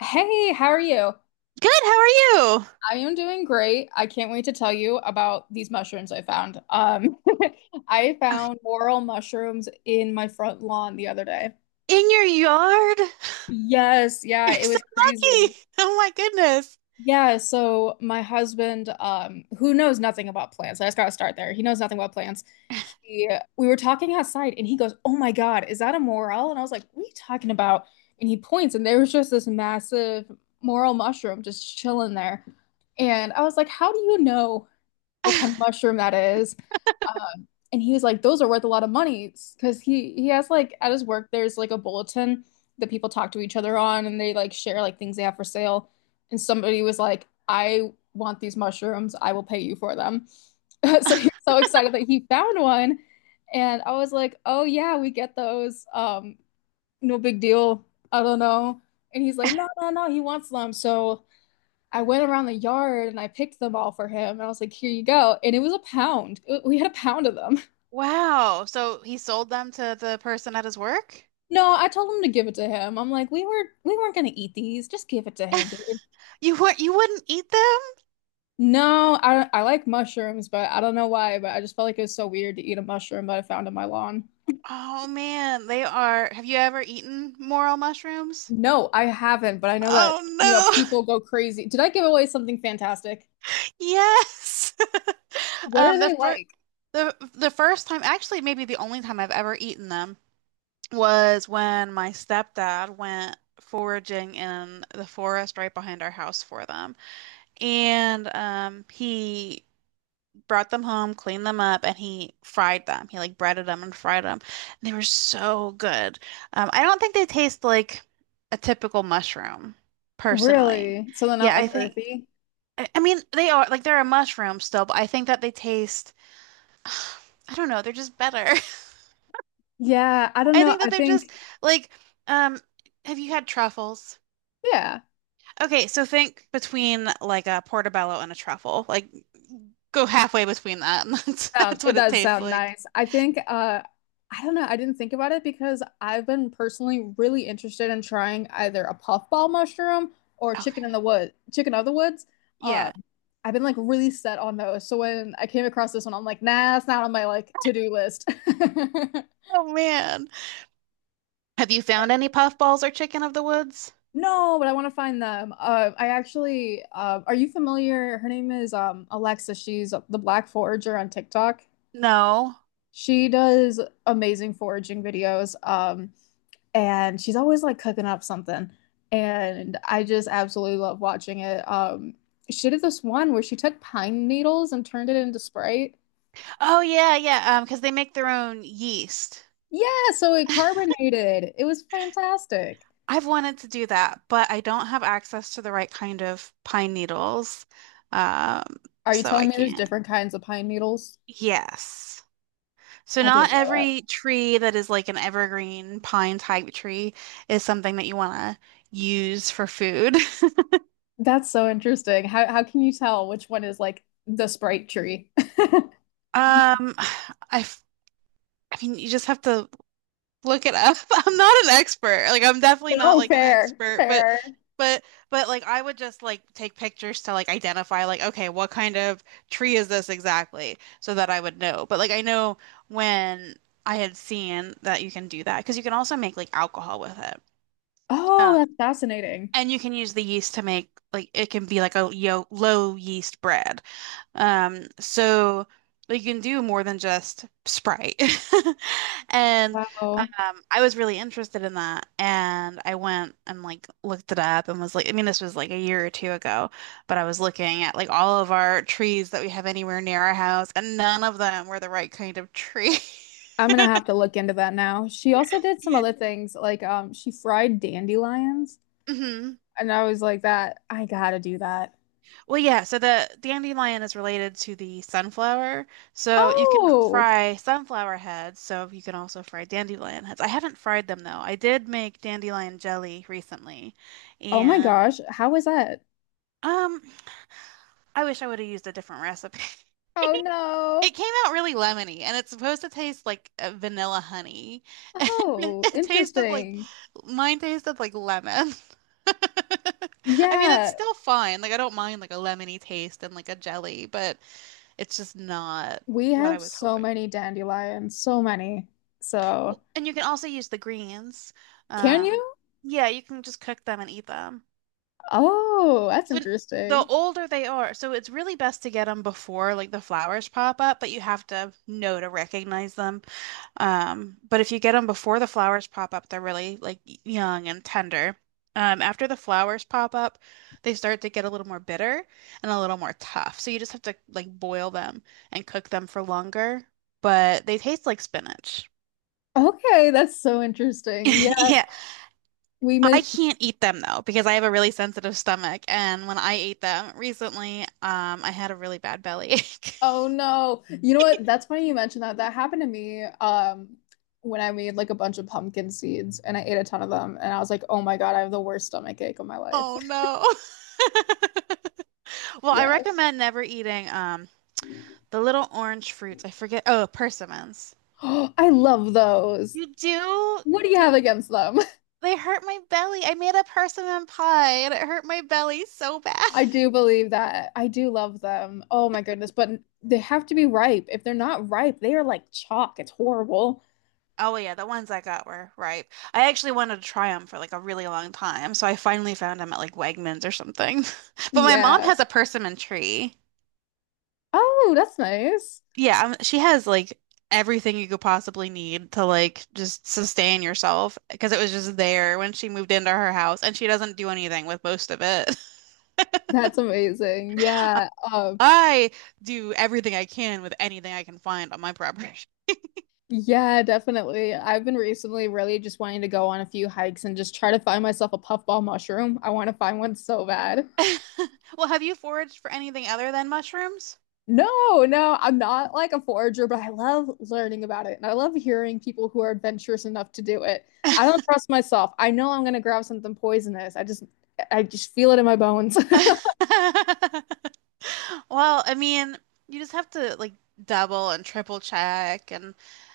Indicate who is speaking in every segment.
Speaker 1: Hey, how are you?
Speaker 2: Good. How are you?
Speaker 1: I am doing great. I can't wait to tell you about these mushrooms I found. I
Speaker 2: Okay.
Speaker 1: found morel mushrooms in my front lawn the other day.
Speaker 2: In your yard?
Speaker 1: Yes, yeah,
Speaker 2: You're
Speaker 1: it
Speaker 2: so
Speaker 1: was
Speaker 2: lucky.
Speaker 1: crazy.
Speaker 2: Oh my goodness.
Speaker 1: Yeah, so my husband, who knows nothing about plants, I just gotta start there. He knows nothing about plants. He, we were talking outside, and he goes, "Oh my God, is that a morel?" And I was like, "What are you talking about?" And he points, and there was just this massive morel mushroom just chilling there. And I was like, "How do you know what kind of mushroom that is?" And he was like, those are worth a lot of money because he has like at his work there's like a bulletin that people talk to each other on and they like share like things they have for sale. And somebody was like, I want these mushrooms. I will pay you for them. So he was so excited that he found one. And I was like, oh yeah, we get those. No big deal. I don't know. And he's like, no, no, no, he wants them. So I went around the yard and I picked them all for him. And I was like, here you go. And it was a pound. We had a pound of them.
Speaker 2: Wow. So he sold them to the person at his work?
Speaker 1: No, I told him to give it to him. I'm like, we weren't gonna eat these. Just give it to him, dude.
Speaker 2: You weren't, you wouldn't eat them?
Speaker 1: No, I like mushrooms, but I don't know why, but I just felt like it was so weird to eat a mushroom that I found in my lawn.
Speaker 2: Oh man, they are. Have you ever eaten morel mushrooms?
Speaker 1: No, I haven't, but I know that,
Speaker 2: Oh
Speaker 1: you know, people
Speaker 2: no.
Speaker 1: go crazy. Did I give away something fantastic?
Speaker 2: Yes.
Speaker 1: What are
Speaker 2: Um, the
Speaker 1: they
Speaker 2: first
Speaker 1: like?
Speaker 2: the first time, actually maybe the only time I've ever eaten them was when my stepdad went foraging in the forest right behind our house for them. And he brought them home, cleaned them up, and he fried them. He like breaded them and fried them. They were so good. I don't think they taste like a typical mushroom, personally.
Speaker 1: Really? So they're not
Speaker 2: Yeah, I
Speaker 1: like
Speaker 2: think,
Speaker 1: earthy?
Speaker 2: I, I mean, they are like they're a mushroom still, but I think that they taste, I don't know, they're just better.
Speaker 1: Yeah, I don't
Speaker 2: I
Speaker 1: know.
Speaker 2: think
Speaker 1: I
Speaker 2: that they're
Speaker 1: think,
Speaker 2: just like, um, have you had truffles?
Speaker 1: yeah.
Speaker 2: Okay, so think between like a portobello and a truffle. Like go halfway between that and that's
Speaker 1: Sound
Speaker 2: that's
Speaker 1: it
Speaker 2: what it
Speaker 1: does
Speaker 2: tastes
Speaker 1: sound
Speaker 2: like.
Speaker 1: nice. I think I don't know, I didn't think about it because I've been personally really interested in trying either a puffball mushroom or chicken
Speaker 2: Okay.
Speaker 1: in the wood, chicken of the woods. Uh
Speaker 2: Yeah.
Speaker 1: I've been like really set on those. So when I came across this one, I'm like, nah, that's not on my like to-do list.
Speaker 2: Oh man. Have you found any puffballs or chicken of the woods?
Speaker 1: No, but I want to find them. I actually, are you familiar? Her name is Alexa. She's the Black Forager on TikTok.
Speaker 2: No.
Speaker 1: She does amazing foraging videos. And she's always like cooking up something. And I just absolutely love watching it. She did this one where she took pine needles and turned it into Sprite.
Speaker 2: Oh yeah, yeah, because they make their own yeast.
Speaker 1: Yeah, so it carbonated. It was fantastic.
Speaker 2: I've wanted to do that, but I don't have access to the right kind of pine needles. Um,
Speaker 1: Are you
Speaker 2: so
Speaker 1: telling
Speaker 2: I
Speaker 1: me there's
Speaker 2: can't.
Speaker 1: different kinds of pine needles?
Speaker 2: Yes. So
Speaker 1: I didn't
Speaker 2: not
Speaker 1: know that.
Speaker 2: every tree that is like an evergreen pine type tree is something that you want to use for food.
Speaker 1: That's so interesting. How can you tell which one is like the Sprite tree?
Speaker 2: Um, I, f- I mean, you just have to look it up. I'm not an expert. Like, I'm definitely not
Speaker 1: Oh,
Speaker 2: like an
Speaker 1: fair,
Speaker 2: expert,
Speaker 1: fair.
Speaker 2: but, but like, I would just like take pictures to like identify like, okay, what kind of tree is this exactly, so that I would know. But like, I know when I had seen that you can do that because you can also make like alcohol with it.
Speaker 1: Oh, that's fascinating.
Speaker 2: And you can use the yeast to make like it can be like a yo low yeast bread. So like, you can do more than just Sprite. And
Speaker 1: Wow.
Speaker 2: I was really interested in that, and I went and like looked it up and was like, I mean, this was like a year or two ago, but I was looking at like all of our trees that we have anywhere near our house, and none of them were the right kind of tree.
Speaker 1: I'm gonna have to look into that now. She also did some
Speaker 2: Yeah.
Speaker 1: other things, like she fried dandelions,
Speaker 2: Mhm.
Speaker 1: and I was like, that I gotta do that.
Speaker 2: Well, yeah, so the dandelion is related to the sunflower. So you can
Speaker 1: Oh,
Speaker 2: fry sunflower heads, so you can also fry dandelion heads. I haven't fried them though. I did make dandelion jelly recently,
Speaker 1: oh my
Speaker 2: and
Speaker 1: gosh, how was that?
Speaker 2: um, I wish I would have used a different recipe.
Speaker 1: Oh no.
Speaker 2: It came out really lemony, and it's supposed to taste like vanilla honey.
Speaker 1: Oh,
Speaker 2: It tasted like
Speaker 1: interesting.
Speaker 2: mine tasted like lemon. I mean, it's
Speaker 1: Yeah,
Speaker 2: still fine. Like I don't mind like a lemony taste and like a jelly, but it's just not
Speaker 1: we
Speaker 2: what I
Speaker 1: have
Speaker 2: was
Speaker 1: so
Speaker 2: hoping.
Speaker 1: many dandelions, so many. So,
Speaker 2: Well, and you can also use the greens.
Speaker 1: can
Speaker 2: Um,
Speaker 1: you?
Speaker 2: yeah, you can just cook them and eat them.
Speaker 1: Oh, that's
Speaker 2: So the
Speaker 1: interesting.
Speaker 2: older they are, so it's really best to get them before like the flowers pop up, but you have to know to recognize them. But if you get them before the flowers pop up, they're really like young and tender. After the flowers pop up, they start to get a little more bitter and a little more tough. So you just have to like boil them and cook them for longer, but they taste like spinach.
Speaker 1: Okay, that's so interesting. Yeah,
Speaker 2: Yeah,
Speaker 1: we
Speaker 2: I
Speaker 1: might.
Speaker 2: can't eat them though because I have a really sensitive stomach, and when I ate them recently, I had a really bad belly ache.
Speaker 1: Oh no. You know what? That's funny you mentioned that. That happened to me when I made like a bunch of pumpkin seeds and I ate a ton of them and I was like, "Oh my God, I have the worst stomach ache of my life."
Speaker 2: Oh no. Well, I
Speaker 1: Yeah.
Speaker 2: recommend never eating the little orange fruits. I forget. Oh, persimmons.
Speaker 1: I love those.
Speaker 2: You do?
Speaker 1: What do you
Speaker 2: Th-
Speaker 1: have against them?
Speaker 2: They hurt my belly. I made a persimmon pie and it hurt my belly so bad.
Speaker 1: I do believe that. I do love them. Oh my goodness, but they have to be ripe. If they're not ripe, they are like chalk. It's horrible.
Speaker 2: Oh yeah, the ones I got were ripe. I actually wanted to try them for like a really long time, so I finally found them at like Wegmans or something. But my mom
Speaker 1: Yeah.
Speaker 2: has a persimmon tree.
Speaker 1: Oh, that's nice.
Speaker 2: Yeah, she has like everything you could possibly need to like just sustain yourself because it was just there when she moved into her house, and she doesn't do anything with most of it.
Speaker 1: That's amazing. Yeah.
Speaker 2: I do everything I can with anything I can find on my property.
Speaker 1: Yeah, definitely. I've been recently really just wanting to go on a few hikes and just try to find myself a puffball mushroom. I want to find one so bad.
Speaker 2: Well, have you foraged for anything other than mushrooms?
Speaker 1: No, no, I'm not like a forager, but I love learning about it and I love hearing people who are adventurous enough to do it. I don't trust myself. I know I'm gonna grab something poisonous. I just feel it in my bones.
Speaker 2: Well, I mean, you just have to like double and triple check and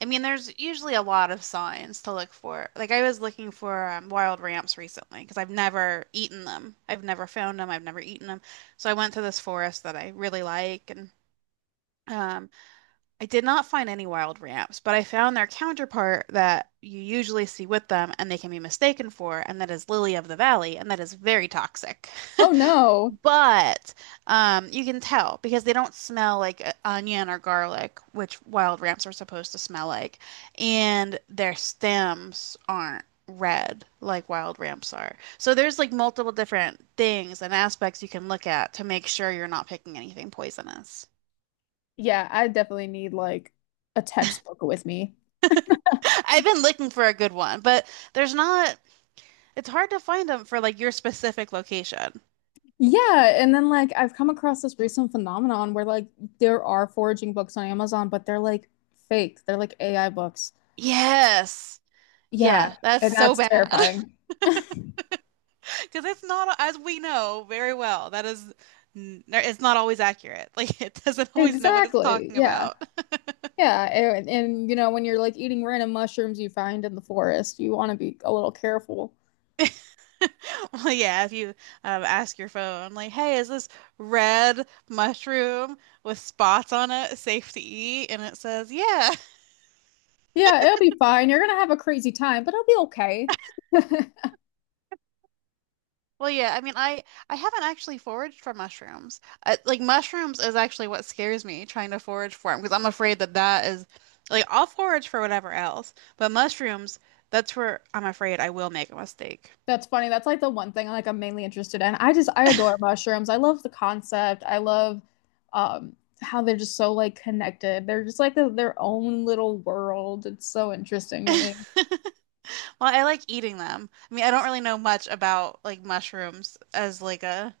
Speaker 2: I mean there's usually a lot of signs to look for. Like I was looking for wild ramps recently because I've never eaten them. I've never found them. I've never eaten them. So I went to this forest that I really like and um I did not find any wild ramps, but I found their counterpart that you usually see with them and they can be mistaken for and that is lily of the valley and that is very toxic.
Speaker 1: Oh no.
Speaker 2: But you can tell because they don't smell like onion or garlic, which wild ramps are supposed to smell like, and their stems aren't red like wild ramps are. So there's like multiple different things and aspects you can look at to make sure you're not picking anything poisonous.
Speaker 1: Yeah, I definitely need like a textbook with me.
Speaker 2: I've been looking for a good one, but there's not, it's hard to find them for like your specific location.
Speaker 1: Yeah, and then like I've come across this recent phenomenon where like there are foraging books on Amazon, but they're like fake. They're like AI books.
Speaker 2: Yes. Yeah,
Speaker 1: Yeah,
Speaker 2: that's
Speaker 1: and
Speaker 2: so
Speaker 1: that's
Speaker 2: bad.
Speaker 1: terrifying.
Speaker 2: Because it's not, as we know very well, that is, it's not always accurate. Like it doesn't always know what it's
Speaker 1: Exactly.
Speaker 2: talking
Speaker 1: Yeah.
Speaker 2: about.
Speaker 1: Yeah, and you know when you're like eating random mushrooms you find in the forest, you want to be a little careful.
Speaker 2: Well, yeah, if you ask your phone, like, hey, is this red mushroom with spots on it safe to eat? And it says, yeah.
Speaker 1: Yeah, it'll be fine. You're gonna have a crazy time, but it'll be okay.
Speaker 2: Well, yeah, I mean, I haven't actually foraged for mushrooms. I, like mushrooms is actually what scares me trying to forage for them because I'm afraid that is like I'll forage for whatever else, but mushrooms, that's where I'm afraid I will make a mistake.
Speaker 1: That's funny. That's like the one thing like I'm mainly interested in. I adore mushrooms. I love the concept. I love um how they're just so like connected. They're just like their own little world. It's so interesting to me.
Speaker 2: Well, I like eating them. I mean, I don't really know much about like mushrooms as like a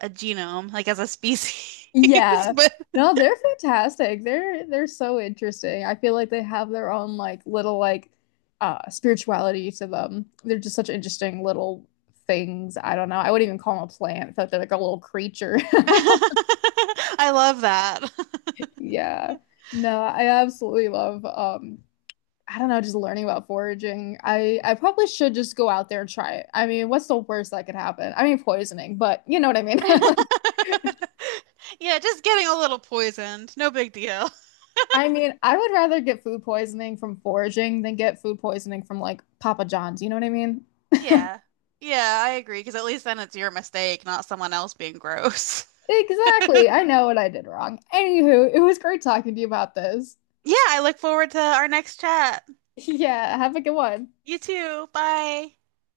Speaker 2: a genome, like as a species,
Speaker 1: Yeah.
Speaker 2: but
Speaker 1: No, they're fantastic. They're so interesting. I feel like they have their own like little like spirituality to them. They're just such interesting little things. I don't know. I wouldn't even call them a plant. I feel like they're like a little creature.
Speaker 2: I love that.
Speaker 1: Yeah. No, I absolutely love I don't know, just learning about foraging. I probably should just go out there and try it. I mean, what's the worst that could happen? I mean, poisoning, but you know what I mean? Like,
Speaker 2: Yeah, just getting a little poisoned. No big deal.
Speaker 1: I mean, I would rather get food poisoning from foraging than get food poisoning from like Papa John's. You know what I mean?
Speaker 2: Yeah. Yeah, I agree, because at least then it's your mistake, not someone else being gross.
Speaker 1: Exactly. I know what I did wrong. Anywho, it was great talking to you about this.
Speaker 2: Yeah, I look forward to our next chat.
Speaker 1: Yeah, have a good one.
Speaker 2: You too. Bye.